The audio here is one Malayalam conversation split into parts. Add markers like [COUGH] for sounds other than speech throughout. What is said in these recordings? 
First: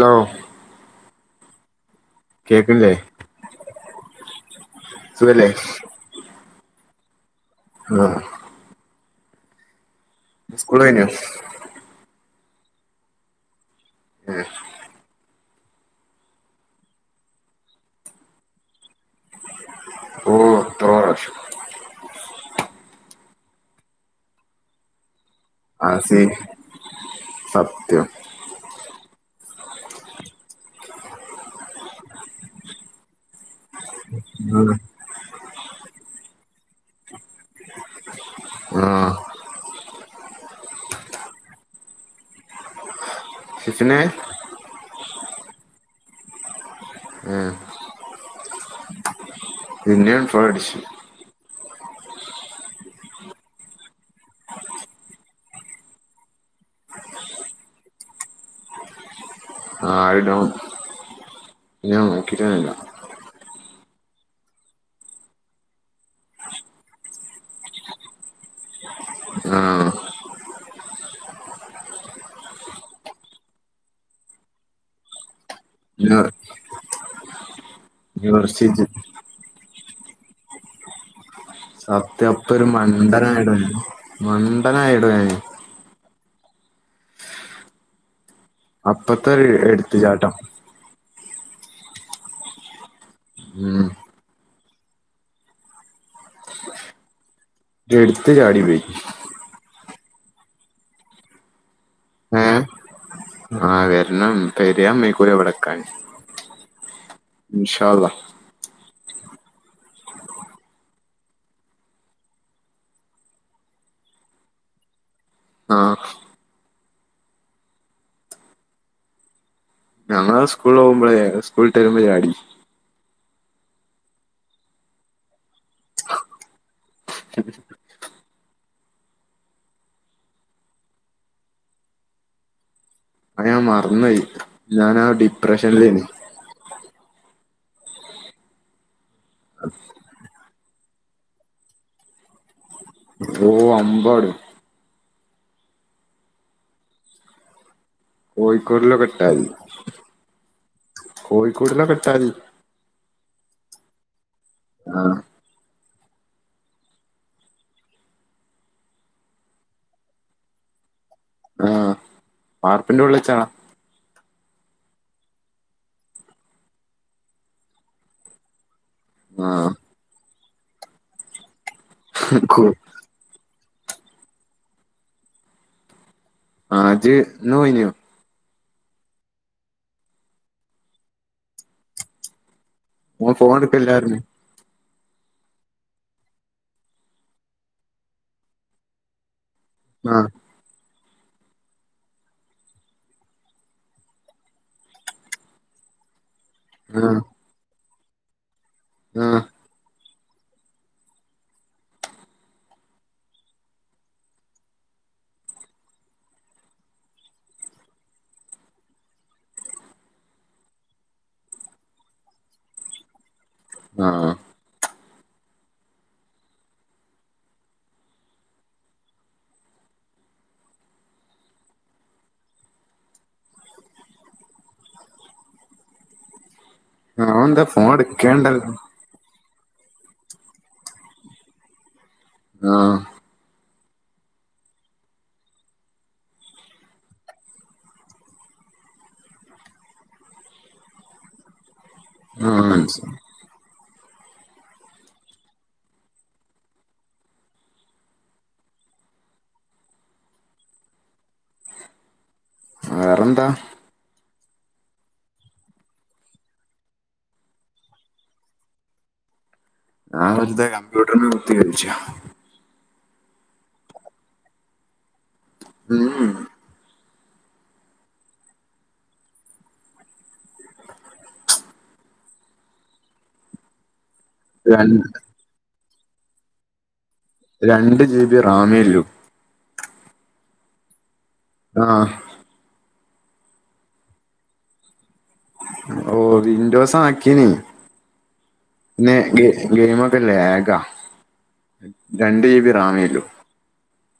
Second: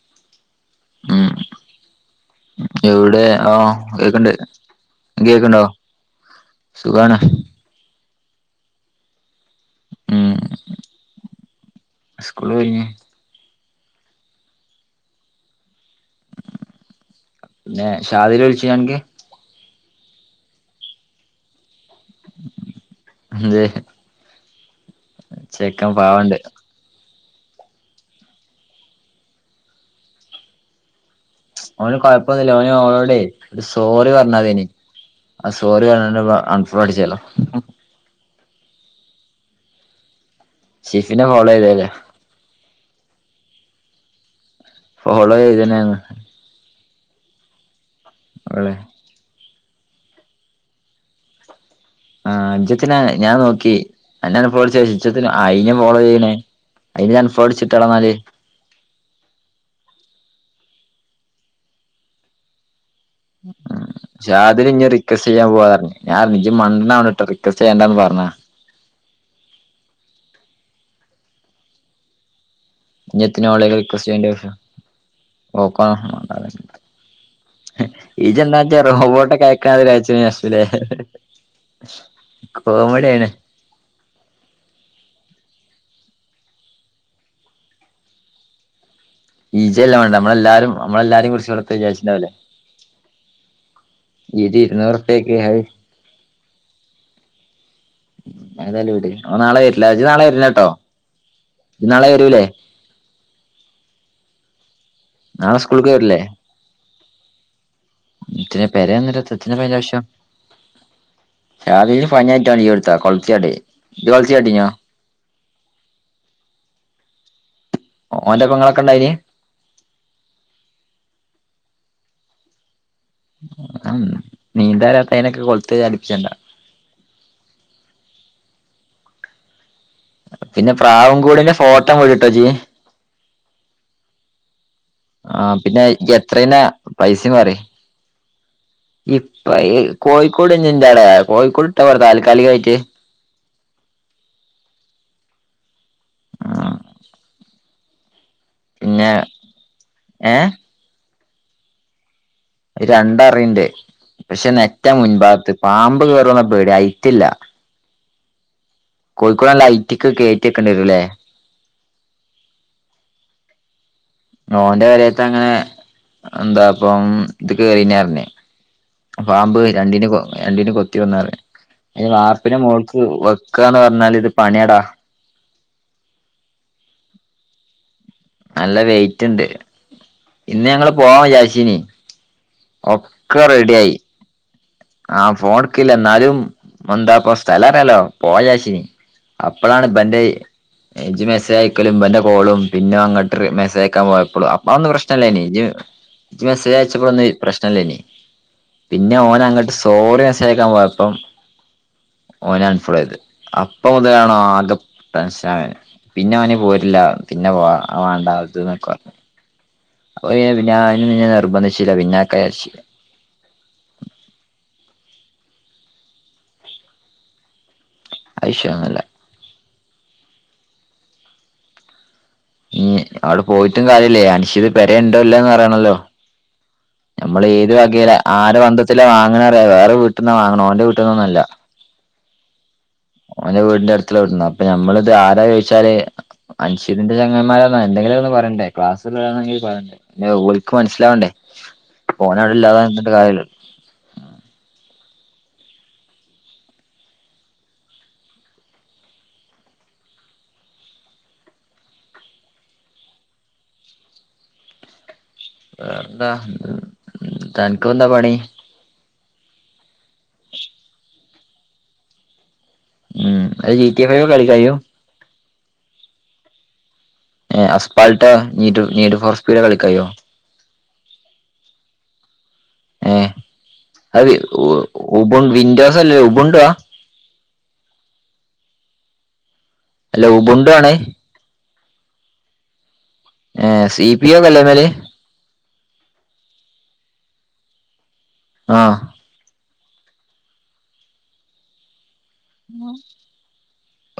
അലോ. ഉം കേക്കില്ലേ എവിടെ ആ കേക്ണ്ട്. സുഖല്ലേ കേക്കണ്ടാ സുഖാണ്. ആഹ. ഉം സ്കൂള് കഴിഞ്ഞോ. സ്കൂള് പോയിനി. ഏഹ് പിന്നെ ഷാദില് വിളിചിനൊ അൻക്ക്. ഓഹ് എത്രോ പ്രാവശ്യം. ന്തേ ആഹ് സെയിം പാവണ്ട് സത്യം. ഓന് കൊഴപ്പൊന്നുല്ല ഓന് ഓളോട് ഒരു സോറി പറഞ്ഞാതേയ്നി അ സോറിപറഞ്ഞണ്ട് ഇവൾ അൺഫോള്ളോ അടിചേലൊ. ആഹ് ഷിഫിന്റെ മോളെയ് ത്പോലെയാ ഷിഫിനേ ഫോളോ ചെയ്ത്ണ് അർഞ്ഞ് ഏഹ് ഓളെ. ഇന്നിം അൺ ഫോളോ അടിച്. ആഹ് ഇജ്ജെത്തിനാ ഞാൻ നോക്കി അന്നെ അൺ ഫോളോ അടിച്ചേ ഇജ്ജെത്തിന അയിനെ ഫോളോ ചെയ്യണേ അയിനിം അൺഫോളോ അടിച്ചിട്ടാളന്നാല്. ആഹ് ഇടണം പിന്നെ ഞാൻ നോക്കിട്ടന്നെല്ല. [INAUDIBLE] ഷാദിലിന്നെ റിക്വസ്റ്റ് ചെയ്യാ പോവാർഞ് ഞാൻപറഞ്ഞു ഇജ് മണ്ണവണ്ടാട്ടോ റിക്വസ്റ്റ് ചെയ്യണ്ടാന്ന് പറഞ്ഞഅ ആഹ് ഇഞ്ഞെത്തിന ഓളേല് റിക്വസ്റ്റ് ചെയ്യണ്ട ആവുശ്യാം ഓക് ഓനെ വാണ്ടാന്ന് [UNINTELLIGIBLE] ഈജ്ജെന്താച്ച യൂണിവേഴ്സിറ്റി റോബോട്ടൊക്കെ അയക്കാ [UNINTELLIGIBLE] സത്യം പ്പൊ ഒരു മണ്ടനായെടോ ഞാൻ മണ്ടനായെടോ ഞാന് അപ്പത്തഒര്. ഇജ്ജെല്ല മണ്ടൻ ന്നമ്മളെല്ലാരും നമ്മളെല്ലാരിം കുറിച്ചോളെത്താ വിജാര്ച്ച്ണ്ടാവലെ. ഉം. ഇര് ഇരുന്നൂറ് ർപ്യേക് അഹ്. ഇട്ത് ചാടി പോയി. ഓന്നാളെ വരില്ല ഇജ് നാളെ വരണംട്ടോ ഇജ് നാളെ വെരൂലേ ആഹ് വെര്നം പെരിയമ്മിക്കു നാളെ സ്കൂൾക്ക് വര്ല്ലേ. ഇൻഷാ അള്ളാഹ് എത്തിന പെരേന്നിട്ട് എത്ത് എത്തിനാപയ്ൻ്റാവശ്യം. ഷാദില്ന് പനി ആയിട്ടൊൻ ലീവ്ഇട്ത്ത കൊൾത്തിച്ചാടി ഇജ് കൊളത്തി ചാടിനോ ആ ഓന്റെപ്പങ്ങളൊക്കെണ്ടയ്നി അങ്ങള് സ്കൂളോവ്മ്പഴെ സ്കൂൾട്ടെരുമ്പ ചാടി. അ അന്ന് നീന്താറിയാത്തെയ്നൊക്കെ കൊള്ത്ത് ചാടിപ്പിച്ചണ്ട. [UNINTELLIGIBLE] പിന്നെ പ്രാവും കൂടിന്റെ ഫോട്ടം വിട് ട്ടോജ്. അത്‌ഞ മറന്നോയി ഞാനാ ആഹ് പിന്നെയ് യെത്രേയ്ന പൈസിം പറി ഇപ്പ ഇ കോഴിക്കോട് ഞ്ന്റൊടാ കോഴിക്കോട് ട്ടാ പോരെ താൽക്കാലികായിറ്റ് ഓഹ് അമ്പാടും. ആഹ് കോഴിക്കോടിലൊക്കിട്ടാതി, ഏ കോഴിക്കുടിലൊക്കിട്ടാതി. അഹ് രണ്ടറിണ്ട് പഷേ നെറ്റ ആ മുൻ ഭാത്ത്. പാമ്പ് കേറോന്ന പേടി അയ്റ്റില്ല. കോഴിക്കൂട് നല്ലൈറ്റിക്ക് കേറ്റിക്കെണ്ടിരൂല്ലേ ആഹ് വാർപ്പിന്റോൾളെച്ചാള. ഓന്റെ പേരേത്തങ്ങനെ എന്താപ്പം ഇത് കേറീനർന്നെ. ആ പാമ്പ് രണ്ടിന് കൊ രണ്ടിന് കൊത്തി വന്നാറ് അയ്ന് വാർപ്പിന് കു- മോൾ വ് വെക്കാന്നറഞ്ഞാൽ ഇത് പണിയാടാ. ആഹ് ജ് ഇന്ന് പോയിനോ നല്ല വെയിറ്റ്ഉണ്ട് ഇന്ന് ഞങ്ങള് പോവാ വിജാച്ചീന് ഓൻ ഒക്കെ ഫോൺ റെഡി ആയി എടുക്കല്ലായിരുന്നു ആഹ് ഫോണ്ട്ട്ക്കില്ല ന്നാലും എന്താപ്പോ സ്ഥലറിയാല്ലോ പോവാ രിച്ചീന്. അപ്പളാണ് ഇബൻ്റെ ആ ഇജ് മെസ്സെയക്കലും ഇബന്റെ കോളും പിന്നോ ഓങ്ങട്ട് മെസേഅയക്കാ പോയപ്പളും അപ്പൊ അഒന്നു പ്രശ്നല്ലയ്നി ഇജ് [INAUDIBLE] ഇജ് ആ മെസ്സേജയച്ചപ്പളൊന്നു പ്രശ്നല്ലെയ്ന് പിന്നെ ആ ഓനങ്ങട്ട് സോറി മമെസ്സേജക്കാൻ പോയപ്പം ഓന് അൻഫൊളെയ്ത് അപ്പൊ മുതലാണോകെ ടെൻഷനായെ. പിന്നെ ഓന് പോരില്ല പിന്നെ പോവാ അവാണ്ടാത് ന്നൊക്കെ പറഞ്ഞ്. ഒപിന്നെ ഞാനുംപിന്നെ നിർബന്ധിച്ചില്ല പിന്നാക്കയെരിച്ചി ആഹ്. അത്‌ വിശയന്നൂല്ല ഉഹ് അവിടെ പോയിട്ടു കാര്യല്ലേ അൻഷിത് പെരേ ഉണ്ടോ ല്ലെന്നറിയണല്ലോ. നമ്മൾ അവന്താ ഏത് ഫോൺ വകീല ആര എടുക്കേണ്ടല്ലോ ബന്ധത്തില വാങ്ങണറിയ വേറെ വീട്ട്ന്നാ വാങ്ങ്ണ ഓന്റെ വീട്ടിന്നൊന്നുല്ല. ആഹ് ഓന്റെ വീടിന്റടുത്തുള്ള വിട്ട്ന്ന അപ്പൊ നമ്മള്ത് ആരാ ചോയിച്ചാല് അൻഷിതിന്റെ ചെങ്ങായിമാരോന്നോ എന്തെങ്കിലൊന്ന് പറണ്ടേ ക്ലാസ്സുല്ലോളെങ്കി പറയണ്ടേ ല്ല ഓല്ക്ക് മനസ്സിലാവണ്ടേ ആ ഓനവിടെ ഇല്ലാർഞ്ഞ്ട്ട് മനസ്സിലായി. കാര്യല്ല വേറെന്താ വേറെന്താ തൻക്ക് വെന്താ പണി ഞാ വെറുതെ കമ്പ്യൂട്ടറ്‌ല് കുത്തിക്കൾച്ച ഉംഅയിൽ ജി കെ ഫൈവ് കളിക്കായ്യൂ? മ് ഉം ഏഹ് Asphalt need need for speed കളിക്കായ്യോ ഏഹ് അത് ഉ രണ്ട് ഉപൻ വിൻഡോസല്ലലേ ഉബുണ്ടുആ രണ്ട് ജി ബി റാമേല്ലൂ അല്ല ഉപണ്ടുആണേ ആഹ് ഏഹ് സി പി ഒ ല്ലെന്നാല് ഓഹ് വിന്റോസാക്കീന് ആഹ് ന്നാ ഗെയ് ഗെയ്മൊക്കല്ലെ അയാക്ക രണ്ട് ജി റാമേള്ളൂ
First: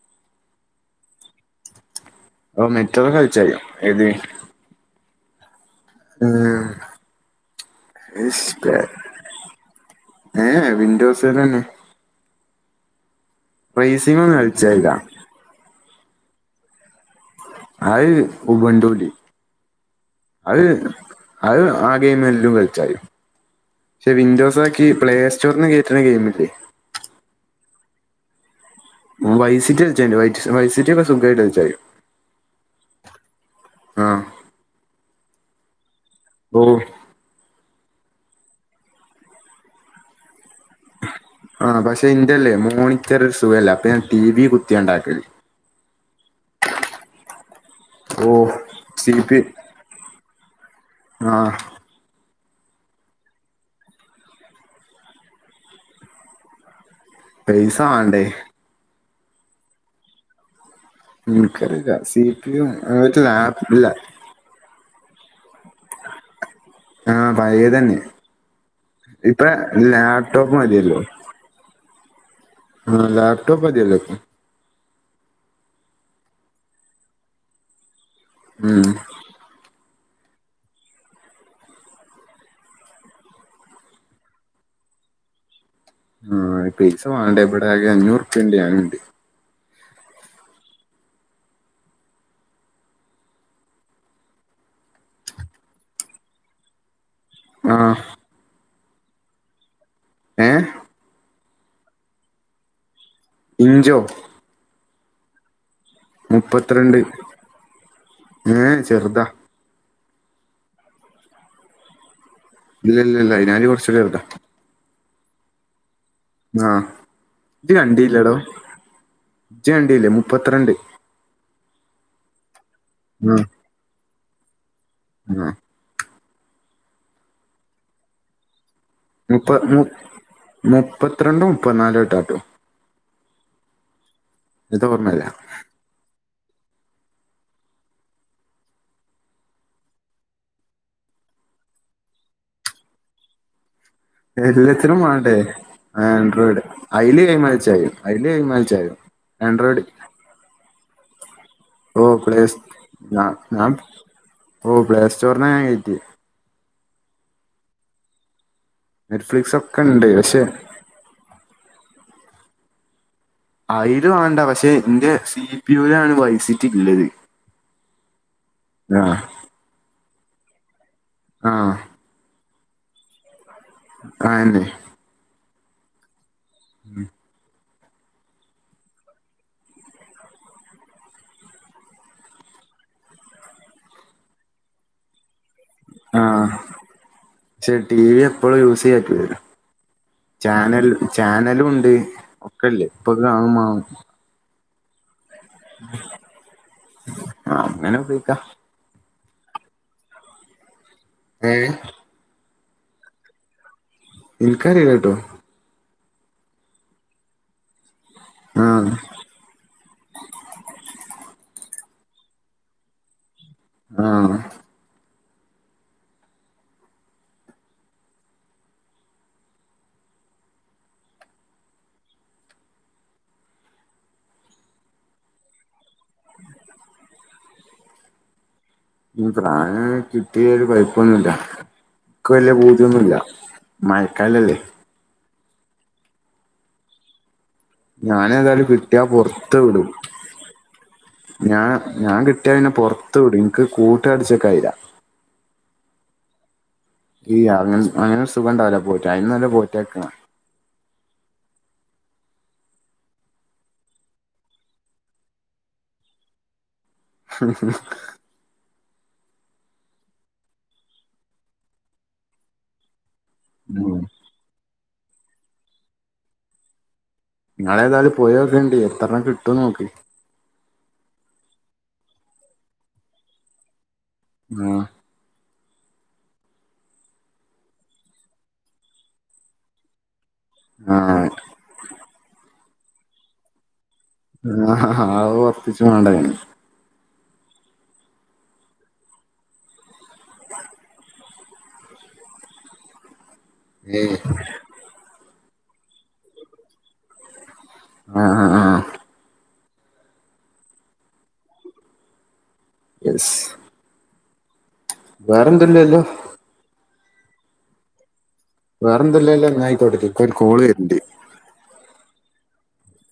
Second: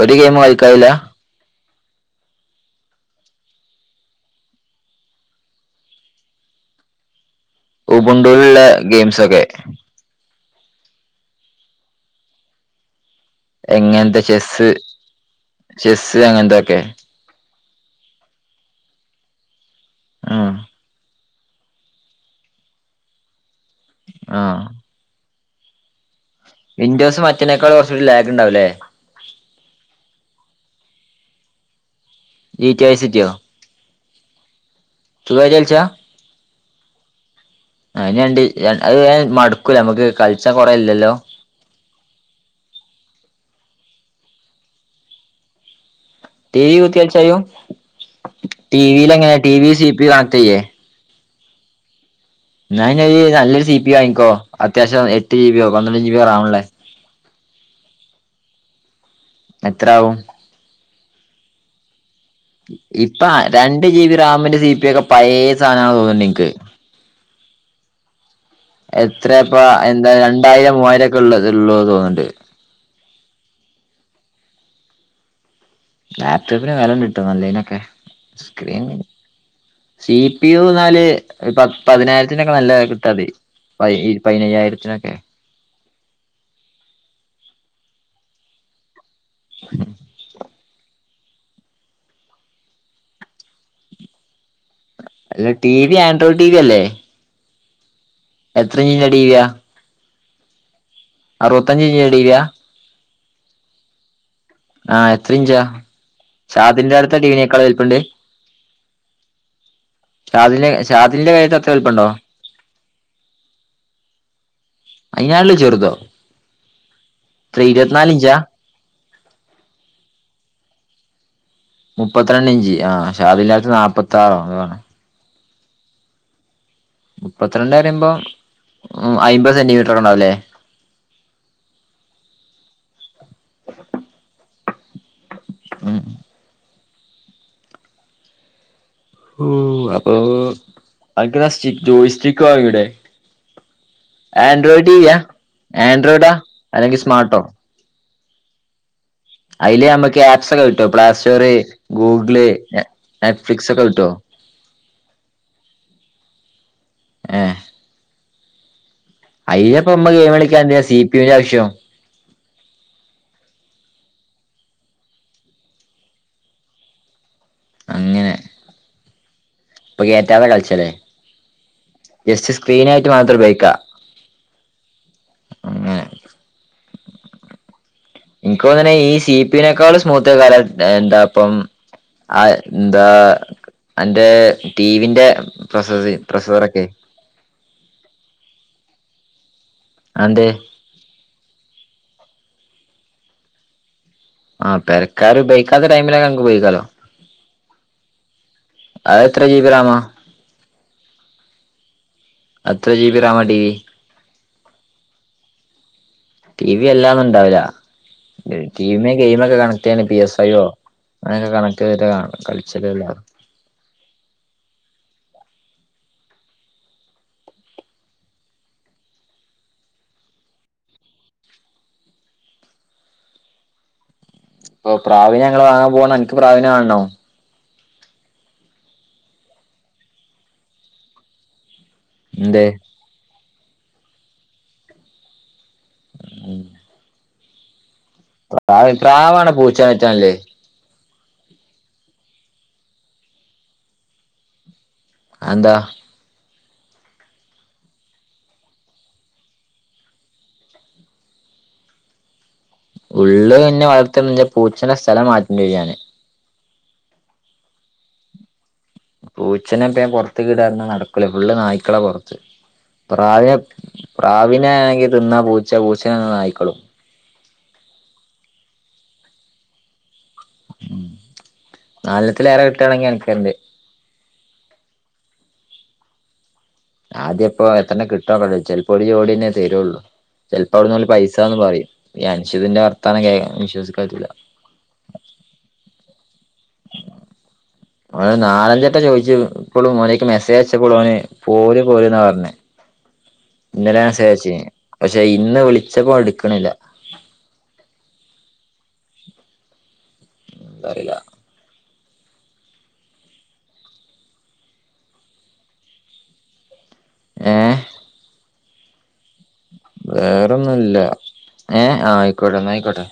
ഒര് ഗെയിമും ഒൾക്കായില ഓഹ് മെറ്റോ കഴ്ച്ചയ്യും ഏത് ഉം ഉബുണ്ടുള്ള ഇസ്പൺ ഗെയിംസ് ഒക്കെ എ ഏഹ് വിൻഡോസ്നാനെ എങ്ങൻത്തെ റേസിംഗ് ഒന്നും ചെസ്സ് കളിച്ചായില്ല ചെസ്സ് അങ്ങൻത്തൊക്കെ അത് ഉബണ്ടൂല് ഉം അത് അത് ആഹ് ഗെയിമെല്ലൊം കള്ച്ചാല് പഷെ ആ വിൻഡോസൊക്കീ പ്ലേ ചുർന്ന് കയ്റ്റ്ണ ഗെയിമില്ലെ വിൻഡോസ് മറ്റെനെക്കാളും കൊർച്ച് ലാഗ്ണ്ടാവുംലെ വൈസിറ്റൾച്ച വൈസിറ്റൊക്കെ സുഖിയ്ട്ടൾച്ചാ ജീറ്റ് വൈസിറ്റിയൊ ആഹ് സുഗായിട്ട് കളിച്ച ഓഹ് [UNINTELLIGIBLE] അത് വേം മട്ക്കൂലെ മ്മക്ക് കൾച്ചാ കൊറേ ഇല്ലല്ലൊ ആഹ് പഷെ ഇന്റല്ലെ മോണിറ്ററ് സുഖല്ല. അപ്പൊ ഞാൻ ട്ടീ വി കുത്ത്യാണ്ടാക്കല് ട്ടീ വി കുത്ത്യേച്ച യ്യും ഓ ട്ടീ സി വിലങ്ങനെ P T V C P കണക്റ്റയ്യെ ആഹ് ന്നാ ഞ് ഇയ്യ് നല്ലൊര് സീപി വാങ്ങിക്കൊ. അത്യാവശ്യം എട്ട് ജീബിയൊ പന്ത്രണ്ട് ജീ ബിയൊ റാമ് ള്ളെ പൈസ വാണ്ടെ എത്രാവും ഇൻക്കറീല സീ ഇപ്പ രണ്ട് ജീ ബി റാമിന്റെ സീ പ്യൊക്കെ പഴേ സാനാണ് തോന്ന്ണ്ട്ൻക്ക് ആഹ് പയേതെന്നെ എത്രെപ്പ എന്ത ലാപ്ടോപ്പ് രണ്ടായിരം മൂവ്വായിരൊക്കെ ഉള്ള് ഉള്ളൂ തോന്ന്ണ്ട് ആ ലാപ്ടോപ്പ് മതിയല്ലോ ലാപ്ടോപ്പിന് വെലണ്ട്ട്ടൊ നല്ലീനൊക്കെ സ്ക്രീൻ ഉം സീ പി യു ന്നാല് പ പതിനായിരത്തിനൊക്കെ നല്ല കിട്ടാണ്ടെ പയി പയ്നയ്യായിരത്ത്നൊക്കെ ആഹ് പൈസ വാണ്ടെ ഇവടാകെ അഞ്ഞൂർപ്യണ്ട് ഞാനുണ്ട് ഉം അല്ല T V Android T V അല്ലെ ആഹ് എത്രീന്റ ട്ടീവ്യാ ഏഹ് അറുബത്ത്ഞ്ച് ഞ്ച്ന്റെ ട്ടീവ്യ ഇഞ്ചൊ ആഹ് എത്ര ഇഞ്ച മുപ്പത്തിരണ്ട് ഷാദിൽന്റെട്ത്ത ട്ടീ വിനെക്കാളു വൽപ്പണ്ട് ഏഹ് ചെറുതാ ഷാദില് ഷാദിൽന്റെ പെരീത്തത്ര വൽപ്പണ്ടൊ ഇല്ലല്ലല്ല അയ്നാട്ടിം കൊർച് ചെർത അയിനാട്ട്ലും ചെറ്തൊ ആഹ് ഇജ് കണ്ടീല്ലേടൊ ഇഞ്ചാ ഇജ് കണ്ടീല്ലെ മുപ്പത്ത്രണ്ട് മുപ്പത്ത്രണ്ട് ഇഞ്ച്. ആഹ്. ഷാദിൽന്റാട്ത്തെ നാപ്പത്താറൊ ആണ് ഉം മുപ്പത്ത്രണ്ട് പറീമ്പൊ മുപ്പത്ത് മു മുപ്പത്ത്രണ്ടോ മുപ്പത്ത്നാലൊറ്റെ ഇത് ഓർമ്മല്ല. ഉം ഉം അപ്പൊ അന്ക്ക്ന്നാ സ്റ്റിക്ക് ജോയ് സ്റ്റിക്ക് വാങ്ങിയൂടെ ആൻഡ്രോയിഡ് ടി വല്യാച്ഛനും വി യാ വാണ്ടേ ആൻഡ്രോയിഡാ ആൻഡ്രോയിഡ് അല്ലെങ്കിൽ അഴില് സ്മാർട്ടോ ഗെയിമ് കൾച്ചായ്യും അയ്ല് ഗെയിമ് കൾച്ചായ്യും അഴില് നമ്മക്ക് ആപ്സ് ഒക്കെ കിട്ടോ പ്ലാസ്റ്റോർ, ഓ പ്ലേ ഗൂഗിള് ഞാ നെറ്റ്ഫ്ലിക്സ്, ഞാൻ ഒക്കെ കിട്ടോ, ഓ പ്ലേ സ്റ്റോറിനെ ഞാൻ കയറ്റി. ഏ നെറ്റ്ഫ്ലിക്സ് ഒക്കെ ഉണ്ട് അയിനിപ്പമ്മക്ക്‌ ഗെയിമ് പക്ഷെ കളിക്കാൻ എന്തിനാ സി പി യൂ ന്റെ ആവശ്യം. അയില് വാണ്ട പക്ഷെ ഇന്റെ സി പി യു ലാണ് വൈസിറ്റ് ഇള്ളത്. അങ്ങനെ ഇപ്പൊ കേറ്റാതെ കളിച്ച ലെ ആഹ് ജസ്റ്റ് സ്ക്രീന് ആയിട്ട് മാത്രം ഉപയോഗിക്കാ അഅന്നെ അങ്ങനെ ഉം ഇൻക്ക് തോന്ന്ണ ഈ സി പി യു നെക്കാളും സ്മൂത്ത് വേറെ എന്താ ഇപ്പം. [UNINTELLIGIBLE] ന്താ അന്റെ ടീവിന്റെ. ആഹ് പക്ഷെ ടി വി എപ്പളും യൂസ് ചെയ്യാ പറ്റൂല ല്ലോ അതെന്തേ ചാനൽ ചാനല് ഉണ്ട് ഒക്കല്ലേ ഇപ്പൊ കാണുമാണം ആ പെരക്കാര് ഉപയോഗിക്കാത്ത ടൈമിലൊക്കെ ഞങ്ങക്ക് ഉപയോഗിക്കാലോ ആ, അങ്ങനെ ഉപയോഗിക്കാം അത് എത്ര ജീബി കാണും ഏ അത്ര G B RAM T V എനിക്കറിയില്ല കേട്ടോ ടി വി എല്ലാം ഇണ്ടാവില്ല ആ ടിവി ഗെയിമ് ഒക്കെ കണക്ട് ചെയ്യാണ് പി എസ് ഐയോ അങ്ങനെയൊക്കെ കണക്ട് ചെയ്തിട്ട് കളിച്ചത് ആഹ് ഓ പ്രാവീനെ ഞങ്ങള് വാങ്ങാ പോവാണ്. അനിക്ക് പ്രാവീനെ വേണോ ഇനി പ്രാവിനെ കിട്ടിയ ഒരു കൊഴപ്പൊന്നുമില്ല ഇനിക്കു വല്യ എന്തേ പൂതിയൊന്നുമില്ല മഴക്കാലം അല്ലേ ഞാന് ഏതായാലും പ്രാവ് കിട്ടിയാ പ്രാവാണ് പുറത്ത് വിടും. പൂച്ചേനെ അയച്ചാനല്ലേ ഞാൻ ഞാൻ കിട്ടിയ പിന്നെ പുറത്ത് വിടും ഇനിക്ക് കൂട്ടി അടിച്ച് വയ്ക്കാൻ കഴിയില്ല. അത് എന്താ ഈ അങ്ങന് അങ്ങനൊരു സുഖണ്ടാവുല പോറ്റാന് അയിനു നല്ലെ പോറ്റാക്ക്ണാ ഉള്ളത് തന്നെ വളർത്തുന്നത് പൂച്ചയുടെ സ്ഥലം മാറ്റേണ്ടി വരും ഞാന് പൂച്ചനെയിപ്പ പുറത്ത് കീടാൻ നടക്കൂല ഫുള്ള് നായ്ക്കളാ പുറത്ത് പ്രാവി ഉം പ്രാവിനെ ആണെങ്കിൽ തിന്നാ പൂച്ച പൂച്ച തിന്നാ നായിക്കളും നിങ്ങള് ഏതായാലും പോയിനോക്കേണ്ട് എത്രണ്ണം കിട്ടുന്ന് നോക്ക് നാലണ്ണത്തിലേറെ കിട്ടുകയാണെങ്കി അൻക്ക് തര്ണ്ട് ആ ആദ്യം ഇപ്പോ എത്ര കിട്ടോന്ന് നോക്കട്ടെ ചിലപ്പോ ഒരു ജോഡി തന്നെ തരുള്ളൂ ചിലപ്പോ അവിടുന്ന് ആഹ് പൈസ ന്ന് പറയും ഈ അനുഷുതിന്റെ വാർത്താനം കേ വിശ്വസിക്കാൻ പറ്റുല്ല ആ അത് ഉറപ്പിച്ചു വേണ്ടതിന് ഓന് നാലഞ്ച് വട്ടം ചോദിച്ച് ഇപ്പോളും ഓൻ എനിക്ക് മെസ്സേജ് അയച്ചപ്പോളും ഓന് പോര് പോര് എന്നാ പറഞ്ഞ ഇന്നലെ ഏഹ് അയച്ച് പക്ഷെ ഇന്ന് വിളിച്ചപ്പോ എട്ക്ക്ണില്ല ആ ആ ആ എന്താ അറിയില്ല. യെസ് വേറെന്തല്ലല്ലോ ഏ വേറെന്തല്ലല്ലോ എന്നായിക്കോട്ട എൻക്കൊരു കോള് വരുണ്ട് ഏ ആയിക്കോട്ടെ എന്നാ ആയിക്കോട്ടെ